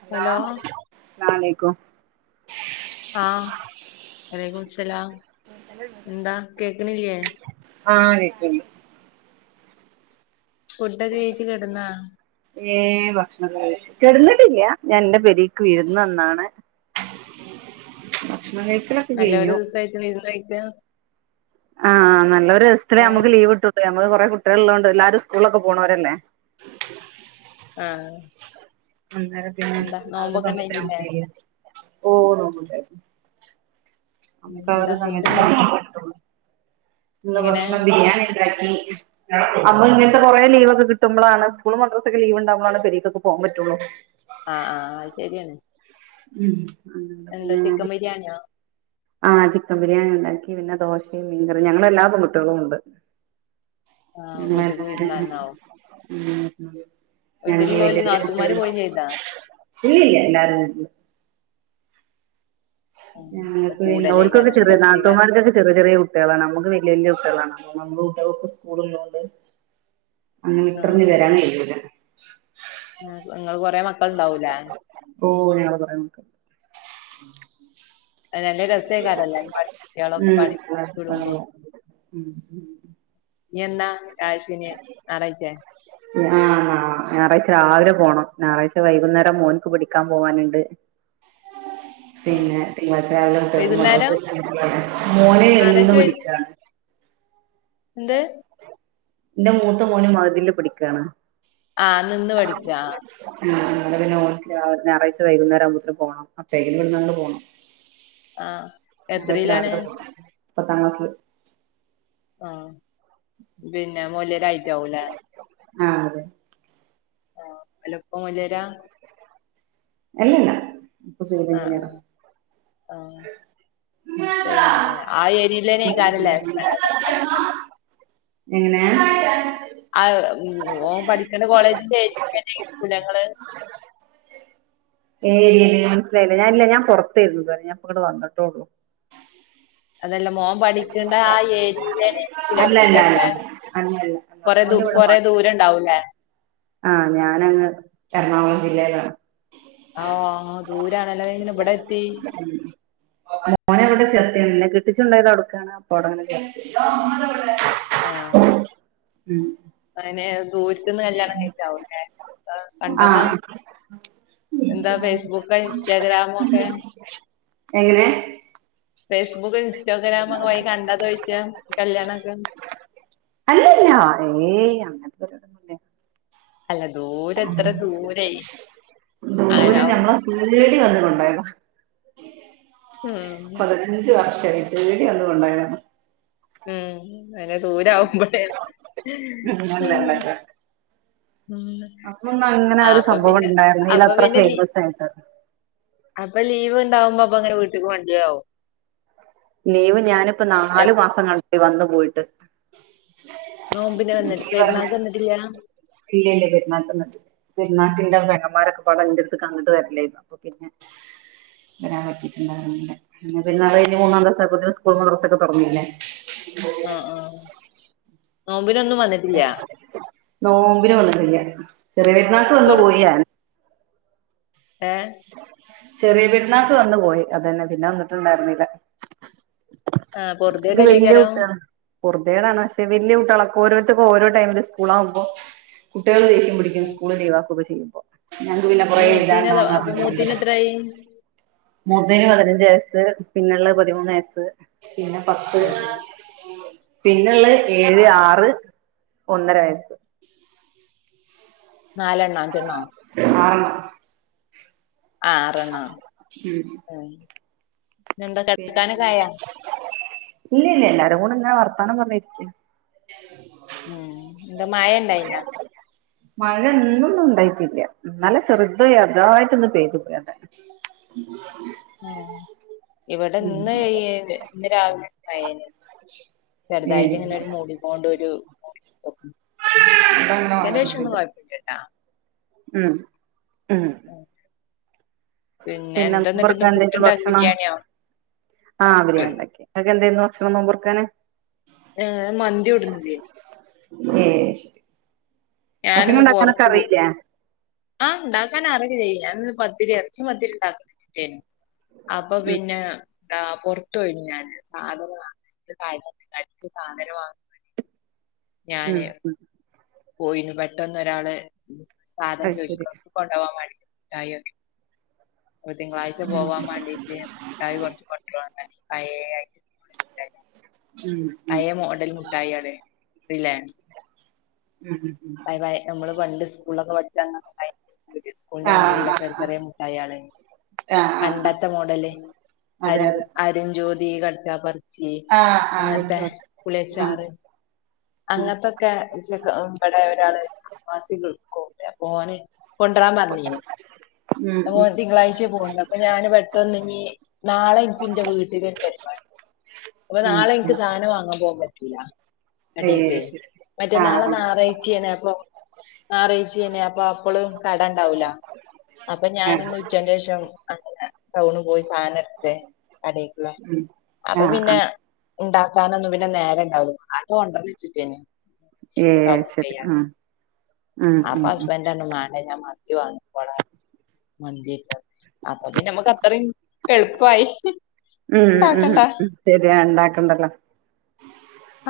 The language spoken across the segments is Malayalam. ഹലോ അസ്ലലമലേക്കും ആഹ് വലൈക്കം സ്ലാം എന്താ കേക്കണില്ലയേ ആഹ് കേക്കുന്നു ഫുഡൊക്കെ കഴിച്ച് കിടന്നാ ഏഹ് ഭക്ഷണം കഴിച്ചിട്ട് കിടന്ട്ടല്ല ഞാൻ എൻന്റെ പുരലേക്ക് വിരന്ന് വന്നാണ് ഭക്ഷണം കഴിക്കലൊക്കെ നല്ല ഒരു കഴിഞ്ഞു ദിവസയിട്ട് വിരുന്ത് പോയേക്കുവാ ആഹ് നല്ലൊരു ദിവസത്തിലെ ഏഹ് നമുക്ക് ലീവ് കിട്ടു നമ്മള് കുറെ കുട്ടികളുള്ളോണ്ട് എല്ലാരും സ്കൂളൊക്കെ പോണവരല്ലേ ആഹ് അന്നേര പിന്നെ എന്താ ആ ഒരു നോമ്പൊക്കെ സമയത്ത് ഉണ്ടായിനില്ലേ നമുക്ക് ഓ നമക്ക് അവ എന്താ ഒരു സമയത്ത് ഫുഡ് ഉണ്ടാക്കി [unintelligible] നിന്ന എങ്ങനെ ഭക്ഷണം ബിരിയാണാക്ക അപ്പൊ ഇങ്ങനത്തെ കൊറെ ലവൊക്കെ കിട്ടുമ്പോഴാണ് സ്കൂള് മദ്രാസൊക്കെ ലീവ്ണ്ടാവുമ്പോഴാണ് പരേ കൊക്കെ പോകാൻ പറ്റും റ്റുള്ള [unintelligible] ആഹ ആഹ് അത് ശെരിയാണ് ഉം എന്താ ചിക്കൻ ബിരിയാണിയാ ആഹ ചിക്കൻ ബിരിയാണി ഉണ്ടാക്കി പിന്നെ ദോശയും മീൻകറിയ ഞങ്ങള എല്ലാ പെൺകുട്ടികളും ഉണ്ട് ആഹ് ഉല്ല വീട്ടിക്ക് വിരുന്നാന്നാവും ഉ [inaudible] ഞങ്ങള് വീട്ടിലുള്ളോല് വല്യ നാത്തൂമാര് പോയിം ചെയ്താ കുട്ടികളുംഇല്ലല്ല എല്ലാരും ഉം. ആ പിന്നെ കൂടലേക്കാരം അവർക്കൊക്കെ നല്ല ചെറിയ രസേക്കാരം നാത്തൂന്മാർക്കൊക്കെ ചെറിയ ചെറിയ കുട്ടികളാണ് നമുക്ക് വലിയ വലിയ കുട്ടികളണ് നമുടെ കുട്ടികൾക്ക് സ്കൂൾ ള്ളത് കൊണ്ട് അങ്ങനെഇട്ടെറിഞ്ഞ വരാൻ കഴിയുല്ല നിങ്ങൾ കൊറെ മക്കൾ ഇണ്ടാവൂലേ ഓ ഞങ്ങൾ കൊറെ മക്കളുണ്ട് അത് നല്ല രസേക്കാരം എല്ലാരും പാടെ കുട്ടികളൊക്കെ ഉം പാടെ ആ കൂടുമ്പോ ഉം എന്താ കാഴ്ശന് നി റയിച്ചേ [unintelligible] ആഹ ആ ഞായറാഴ്ച രാവിലെ പോകണം ഞായറാഴ്ച വൈകുന്നേരം മോൻക്ക് പടിക്കാൻ പോവാനുണ്ട് [inaudible] പിന്നെ തിങ്കളഴ്ച രാവിലെട്ട വൈകുന്നേരം മോലെ ഒും ആറരക്ക് പിടിക്കാണ് എന്ത് എന്റെ മൂത്ത മോനും മഹദില് പടിക്കയാണ് ആഹ നിന്ന് പഠിക്ക ഉ അങ്ങെ പിന്നെ ഓ ഞായറാഴ്ച വൈകുന്നേം ആകുമ്പോത്തേ പോണം അപ്പേ വിട്ന്നങ്ങ് പോകണം ആ എത്രയിലാണ് അത് പത്താം ക്ലാസ്ില് ആഹ പിന്നെ മുയല രായി ട്ടാവൂലേ ആ അതെ ആ വലപ്പ മുയലാരാ അല്ലല്ല കുസബ ഇഞ്ചി നിയറ [unintelligible] ആഹ ആ ഏരിയയിലേന്നെക്കാനല്ലേ എങ്ങനെ ആ ഓ പഠിക്കുന്ന കോളേജിന്റെ [inaudible] മനസ്സിലായില്ല ഞാനല്ല ഞാൻ പുറത്തുന്നത ഞാൻ ഇങ്ങടെ വന്നിട്ടോള്ളൂ അതെല്ല മോൻ പഠിക്കണ്ട ആ ഏരിയയിലന്നെരീക്കല അല്ല അല്ല വീടൊക്ക അല്ല അല്ല അല്ല അല്ല കൊറ ദൂ കൊറെ ദൂരം ഉണ്ടാവൂലേ ആഹ ഞാനങ്ങ് എറണാകുളം ജില്ലയിലാണ് ആഹ ദൂരണല്ലേപിന്നെങ്ങനെ ഇവിടെ എത്തി മോനെ അവിടെ ചെർത്തക്കണ് എന്നെ കിട്ടിച്ചുണ്ടായത് അടക്കാണ് അപ്പ അടങ്ങനെ ചേർ ആഹ ഉം അനെ ദൂരിത്തന്ന് കല്യാണം കഴിചതവൂല്ലെ കണ്ടതാ ആഹ് എന്താ ഫേസ്ബുക്ക് ഇൻസ്റ്റാഗ്രാം ഒക്കെ എങ്ങനെ ഫേസ്ബുക്ക് ഇൻസ്റ്റാഗ്രാം ഒക്കെ വഴികണ്ടത ചോദിച്ച കല്യാണംക്കെ അല്ലല്ല ഏ അല്ല ദൂരെ എത്ര ദൂരെ എന്തല അങ്ങനാവും ഞമ്മള തേടി വന്നതാ ഉം പതിനഞ്ച് വർഷ ശരി പേടി ഒന്നും കൊണ്ടായാ ഉം ങ്ങനെ ദൂരവുമ്പൊഴേ ഉം അന്നൊന്നും അങ്ങനെ ആ ഒരു അപ്പ സംഭവം പിന്നെ ഉണ്ടായിരുന്നില്ല അപ്പ അത്ര പിന്നെ ലി ഫേമസ് ആയിട്ട് അപ്പൊ ലീവ് ഉണ്ടാവുമ്പോ അപ്പ അങ്ങനെ വീട്ടിക്ക് മണ്ടിയാവും ലീവ് ഞാനിപ്പൊ നാലു എപ് മാസം [unintelligible] വന്നു പോയിട്ട് നോമ്പിന് വന്നിട്ട് പെരുന്നാക്ക് വന്നിട്ടില്ല ഇല്ലല്ല പെരുന്നാക്ക് വന്നിട്ടില്ല പെരുന്ന ഇന്റെ പെങ്ങന്മാരൊക്കെപ്പാടെ ഇന്റട്ത്ക്ക് അങ്ങട്ട് വരലെര്ന്നു വരാൻ പറ്റിട്ടുണ്ടായിരുന്നില്ല. പിന്നെ പെരുന്നാള് കഴിഞ്ഞ് മൂന്നാം ദിവസായപ്പത്തിന് സ്കൂളും മദ്രസും ഒക്കെ തൊറന്നിലെ ആഹ് ആഹ് നോമ്പിന് വന്നിട്ടില്ല ചെറിയ പെരുന്നാൾക്ക്‌ വന്നു പൊറു പോയി ഞാൻ ഏ ചെറിയ പെരുന്നാൾക്ക് വന്നു പോയി അതന്നെ പിന്നെ വന്നിട്ടുണ്ടായിരുന്നില്ല ആഹ് പൊറുതികേടല്ലേക്കാരം പൊറുതികേടാണ് പക്ഷെ വല്യ കുട്ടികള ഓരോരുത്തർക്കും ഓരോ ടൈമില് സ്കൂളാകുമ്പോ കുട്ടികള് ദേഷ്യ ദേഷ്യം പിടിക്കാണ് സ്കൂള് ലീവാക്കൊക്കെ ചെയ്യുമ്പോ ഞങ്ങക്ക് പിന്നെ കൊറേ എഴുതാണ്ടാകും ന്ന്റഞ്ഞ് ത് ന് എത്രായി മൂത്തതിന് പതിനഞ്ച് വയസ്സ് പിന്നുള്ളത് പതിമൂന്ന് വയസ്സ് പിന്നെ പത്ത് ആ പിന്നെള്ളത് ആ ഏഴ് ആ ആറ് ഒന്നര വയസ്സ് നാലെണ്ണം അഞ്ചെണ്ണോ [inaudible] ആറണ്ണം ഉം എന്താ പിന്നെ കെടക്കാനൊക്കെ ആയോ ഇല്ല ഇല്ല എല്ലാരും കൂടെ ഇങ്ങനെ വർത്താനം പറഞ്ഞിരിക്ക ഉം എന്ത മയ ഇണ്ടായിനോ മഴ ഇന്നൊന്നും ഉണ്ടായിട്ടില്ല ഇന്നലെ ചെർത് ചെറുതായിട്ടൊന്ന് പെയ്തു പോയി അതന്നെ [inaudible] ആ ഇവിടെ ഇന്ന് ഇന്ന് രാവിലെ മഴേ നി ചെറുതായിട്ട് ഇങ്ങനെ ഒരു മൂടീങ്ങോണ്ട് ഒരു [unintelligible] ഉച്ചന്റെ ശംന്നും [unintelligible] ഉം ഉം പിന്നെ എന്താ എന്നിട്ട് ഇന്ന് ഫുഡ് നോമ്പർക്കാൻഎന്തെന്നു ഉണ്ടാക്കി ഭക്ഷണം ബിരിയാണിയോ ആഹ് ഉം. ബിരിയാണി ണ്ടാക്കി ഇങ്ങക്കെന്തെന്നു ഭക്ഷണം നോമ്പ ർക്കാന് ഏഹ് മന്തി കൊടുന്നുണ്ടെയിന്നു ഏഹ് ശരി ഭക്ഷണം ഞാനൊന്ന് ഉണ്ടാക്കാനൊക്കെ പുറത്തു പോയി അറിയില്ലേ ആഹ് ഇണ്ടാക്കാൻ അ റിം ക്കെ ചെയ്യും ഞാൻ ഇന്ന് പത്തിരി എർച്ചി പത്തിരി ണ്ടാക്കണം രതി ക്കേ നി അപ്പം ഉം പിന്നെ എന്താ പൊറത്ത് പോയി നി ഞാൻ സാധനം വാങ്ങാൻ [inaudible] ഉം ഉം പോയിന്നു. പെട്ടെന്ന് ഒരാള് സാധനം അത് ശരി ചോയ്ച്ച്ക്ക കൊണ്ടൊകാൻ വേണ്ടീട്ട് മുട്ടായി ഒകെ തിങ്കളാഴ്ച പോവാൻ വേണ്ടീട്ട് മുട്ടായി കുറച്ച് കൊണ്ട രോ റഞ്ഞാട്ട് പയേ ഐറ്റം മുട്ടായികള് ഉം ഉം പയേ മോഡൽ മുട്ടായികള് റിലാന്റ് ഉം ഉം ഉം പയെ പയേ നമ്മള് പണ്ട് സ്കൂളിലൊക്കെ പഠിച്ച അന്ന് [unintelligible] സ്കൂൾന്റെ ആഹ് മുന്നിലുള്ള ചെറിയ ആഹ് ചെറിയ മുട്ടായി യാള് ആഹ് ആഹ് ആഹ് ആഹ് പണ്ടത്തെ മോഡല് അതെ അരുൺ അതെ അരുൺജ്യോതി കടിച്ചാ പറി ച്ചി ആഹ് ആഹ് വിളിച്ചു അങ്ങൻത്തെ വിളിച്ചു ആഹ് പുളിയച്ചാറ് ആഹ് അങ്ങനത്തൊക്കെ ഇമ്പടെ ഒരാള് [unintelligible] അപ്പം ഓന് കൊണ്ടറാൻ പറഞ്ഞീ നി ഉം ഉം മോൻ തിങ്കളാഴ്ച്ച പോണേഅപ്പൊ ഞാന് പെട്ടന്ന് ഇഞ്ഞ്നാളെ ഇൻക്ക് ഇന്റെ വീട്ടില്ഒരു പര്പാടി അപ്പൊ ഉം നാളെ ഉം എനിക്ക് സാധനം വാങ്ങാൻ പോകാൻ പറ്റൂല ഏഹ് അടിയക്കെ ശരി ആഹ് മറ്റേന്നാള്െ ആഹ് ഞറാഴ്ച്ചയണെ അപ്പൊ ഞായറാഴ്ച്ച തണെ അപ്പൊ അപ്പള് കടണ്ടാവൂല അപ്പൊ ആഹ് ഞാനൊന്ന് ഉച്ചന്റെ ശേഷംന ടൗണ് പോയി സാധനം എടുട്ട കടക്കുള്ള ഉം അപ്പൊ ആഹ് പിന്നെ ആഹ് ഉണ്ടാക്കാനൊന്നും പിന്നെ നേരെ ഉണ്ടാവു അത്ുകൊണ്ടന്ന് വെച്ചിട്ടെ ഏഹ് കാാക്ക ശരി ആഹ് ഉം ഉം ആപ്പസ് ഉം ബന്ണ്ടണ മ ാണ് പ മന്തില്ല അപ്പ പിന്ന നമ്മക്ക് അത്രയും എളുപ്പമായി ഉം ഉ ഉം ഉണ്ടാക്കണ്ട ഉ ശരിയാ ഉണ്ടാക്കണ്ടല്ലോ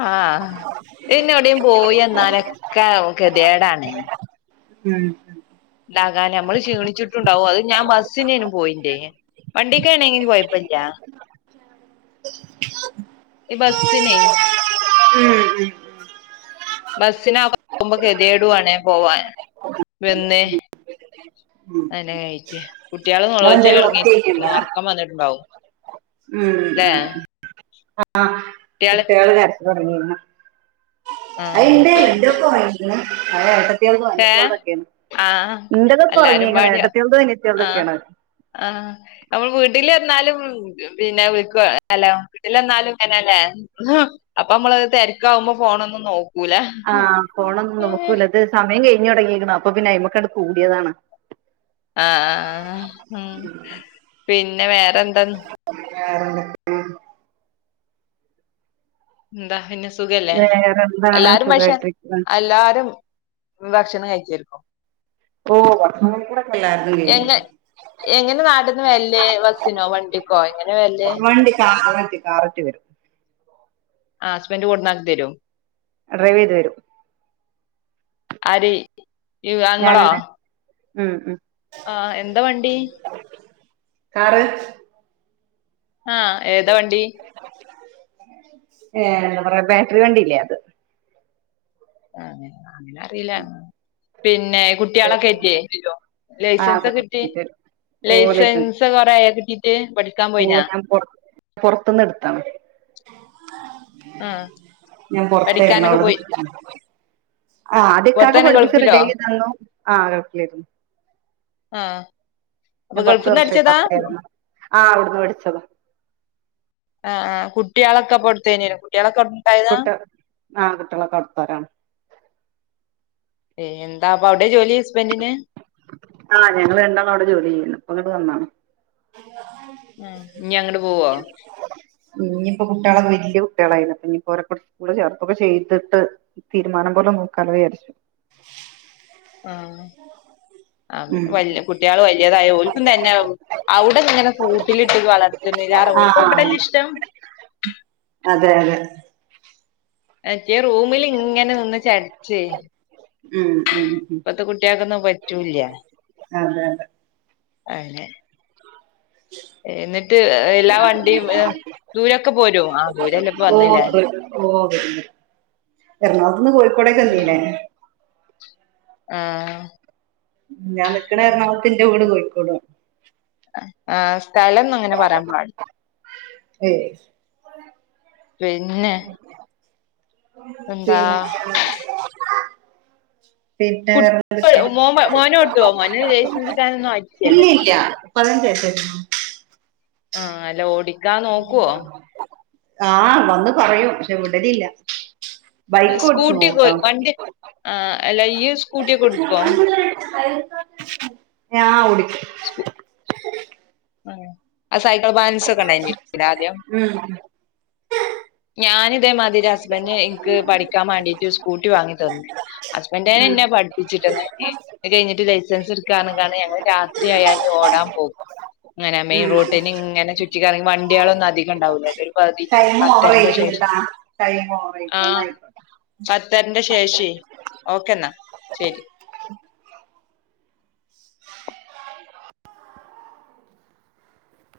ആഹ ഇന്നോടയും പോയി എന്ന എന്നാലൊക്കെ ഗതിേടണേ ഉം ഉം ണ്ടാകാൻ നമ്മള് ക്ഷീണിച്ചിട്ടുണ്ടാാവോ അത് ഞാൻ ബസ്സിനേനും പോയിന്റെേ വണ്ടിക്ക് വണെങ്കും കൊഴപ്പില്ല എ ബസ്സിിന ഉം ഉം ബസ്സിനാക പോകുമ്പോ ഗെതിയടുവാണേ പോവാൻ വന്നേ ഉം അെ കറ്റ കുട്ടികള നളോിച്ചാല നിങ്ങളെന്തേലും ഇറങ്ങി വർക്ക് ഉറക്കം വന്നിട്ടുണ്ടാവും ഉ ല്ലേ ഉ ആ കുട്ടികള് രച്ച തുടങ്ങിരുന്നു അന്റെ ആഹ് ഇന്റെൊക്കെ വങ്ങുന്നു അ േത് ഏഹ് വറ്റേറതൊക്കെയാണ് ആഹ് ഇന്റതക്കെ എല്ലാരും ഇറങ്ങീങ്ങ ഏട്ടത്തിുത് വ ചേറുതൊക്കെയണ ആഹ നമ്മൾ വീട്ടില ും പിന്നെല്ല വട്ടില എന്നാലും ഇങ്ങനല്ലേ അപ്പ നമ്മള് രിക്കാവുമോ ഫോണ ഒന്ന് നോ ആഹ് പോണം നോക്കൂല്ലത് സമയം കഴിഞ്ഞഞ് തുടങ്ങിരിക്കണം അപ്പൊ പിന്നെ അ്മക്കാണ് കൂടിയതാണ് ആഹ ഉ പിന്നെ വേറെന്താന്ന വേറെണ്ട എന്താ പിന്നെ സുഖല്ലേ വേറെന്തൊക്കെ? വേറെന്താണ് എല്ലാരും പശ സുഖായിട്ടിരിക്ക്ണ് എല്ലാരും ഭക്ഷണം കഴിച്ചരിക്കോ ഓ വർത്ത എങ്ങ എങ്ങനെ നാടിന്ന് വല്ലേ ബസിനോ വണ്ടിക്കോ എങ്ങനെ വല്ലേ വണ്ടി കാ മറ്റേ കാററ്റ് വരും ആ ഹസ്ബൻഡറ് കൊടന്നക്ക് തരോ ഡ്രൈവ് ചെയ്ത് വരും അരി അങ്ങളോ ഞാനെന്നെ ഉം ഉം ആഹ എന്താ വണ്ടി കാറ് ആഹ ഏതാ വണ്ടി ഏ എന്താ പറയാ ബാറ്ററി വണ്ടല്ലേ അത് അ അങ്ങനെ അറിയില്ല പിന്നെ പിന്നെ കുട്ടികളൊക്കെ കറ്റിയല്ലോ ആ ലൈസൻസ് ഒക്കെ കിട്ടും കിട്ടി കിട്ടും ഓ ലൈസൻസ് ലൈസൻസ കുറക്കട്ട ഓ ഞാൻറ പുൊറത്തന്ന് എടുത്താണ് ആഹ് ഞാൻ പുൊറത്തായിരുന്നു പഠിക്കാനൊക്കെ പോയി അവിടുന്ന് ആഹ അതൊക്കാകെ പുറത്തന്നെ പഠിപ്പിച്ചറി ഡ ഗൾഫിലോ തന്നു ആക്കരുന്നു ആഹ ഞാൻ പത്ത വർഷമായിട്ട് അട്ടയായിരുന്നു ആ് അവിടുന്ന് വിടിച്ചതോ ആ ആ കു കുട്ടി അളക്കപ്പെടുത്തന കുട്ടി അളക്കട്ട കായതാ കുട്ട ആ കുട്ടികളൊക്കെ അവിടുത്തോരാണ് ഏയ് എന്താ അപ്പൊ അവിടെ ജോലി ഹസ്ബൻഡിന് ആഹ ഞങ്ങള് രണ്ടാളും അവിടെ ജോലി ചെയ്യാണ് ഇ പ്പൊ ഇങ്ങോട്ട് വന്നതാണ് ആഹ് ഇനി അങ്ങോട്ട് പോവോ ഇഞ്ഞിപ്പോ കുട്ടികള വല്യ കുട്ടികളായില്ലേ ഇഞ്ഞിപ്പോ സ്കൂള് ചേർത്തൊക്കെ ചെയ്തിട്ട് തീരുമാനം നോക്കാലോവിചാരിച്ചു ആ ഹ അ ഉം കുട്ടികൾ വല്യതായ ഓൽക്കും തന്നെ അവിടെ ഇങ്ങനെ കൂട്ടിലിട്ട് വളർത്തുന്നില്ല ഓൽക്ക് ആഹ് ഇവിടെല്ല ഇഷ്ടം അതെ അതെ മറ്റേ റൂമിൽ ഇങ്ങനെ നിന്ന് ചടിചെ ഉം ഉം ഉം ഇപ്പത്ത് കുട്ടികൾക്കൊന്നും പറ്റൂല്ല അതെ അതെ അയന്നെ എന്നിട്ട് എല്ലാ വണ്ടിദൂരൊക്കെ പോരൊ ആ ദൂരെല്ലാം ഇപ്പോ വന്നില്ലേ എറണാകുളത്തന്ന് കോഴിക്കോടേക്ക്‌ വന്നീല്ലേ ആഹ ഞാൻ നിക്കണ എറണാകുളത്ത് എന്റെ വീട് കോഴിക്കോടാ ആ സ്ഥലംഒന്നും അങ്ങനെ പറയാൻ പാടി ഏയ് പിന്നെ എന്താ പിന്നേ പിന്നെ കുട്ടി വേറെന്തൊക്കെ മോ മോന് ഓട്ടുവോ മോന് ലൈസൻസ് കിട്ടാനൊന്നും ആയിട്ടില്ലല്ലോ ഇല്ലല്ല പതിനഞ്ചു [inaudible] ആഹ് അല്ല ഓടിക്കാൻ നോക്കുവോ ആഹ വന്ന് പറയും പക്ഷെ വിടലില്ല ബൈക്ക് ഓടിച്ചു പോകുട്ടോ ആഹ അല്ല ഇ യ്യ് സ്കൂട്ടിയൊക്കെ ഓടിക്കോ ഞാൻ ഓടിക്കും [inaudible] ആ ആ സൈക്കിൾ ബാലൻസ് ഒക്കെ ഉണ്ടായിന്നിരിക്കുംല്ലേ ആദ്യം ഉം ഞാന് അതേമാതിരി ഹസ്ബന്റ് എനിക്ക് പഠിക്കാൻ വേണ്ടിട്ട് സ്കൂട്ടി വാങ്ങി തന്നു ഹസ്ബന്റ് ഉം എന്നെ പഠിപ്പിച്ചിട്ട കഴിഞ്ഞിട്ട് ലൈസൻസ് എടുക്കാന്നറിഞ്ഞിങ്ങാണ്ട് ഞങ്ങൾ രാത്രിയായാലും ഓടാൻ പോകും അങ്ങനെ മെയിൻ ഉം റോട്ടിന് ഇങ്ങനെ ചുറ്റിക്ക കറങ്ങി വണ്ടികളൊന്നും അധികംണ്ടാവില്ല ഒരു പ ടൈം പത്തരന്റെ ഓവറായിരിക്കും ശേഷം ട്ടാ ടൈം ഓവറായിരിക്കും ആഹ ന്നാ ആയിക്കോട്ടെ പത്തരന്റെ ശേഷം ഓക്കേ എന്നാ ശരി [inaudible] [unintelligible]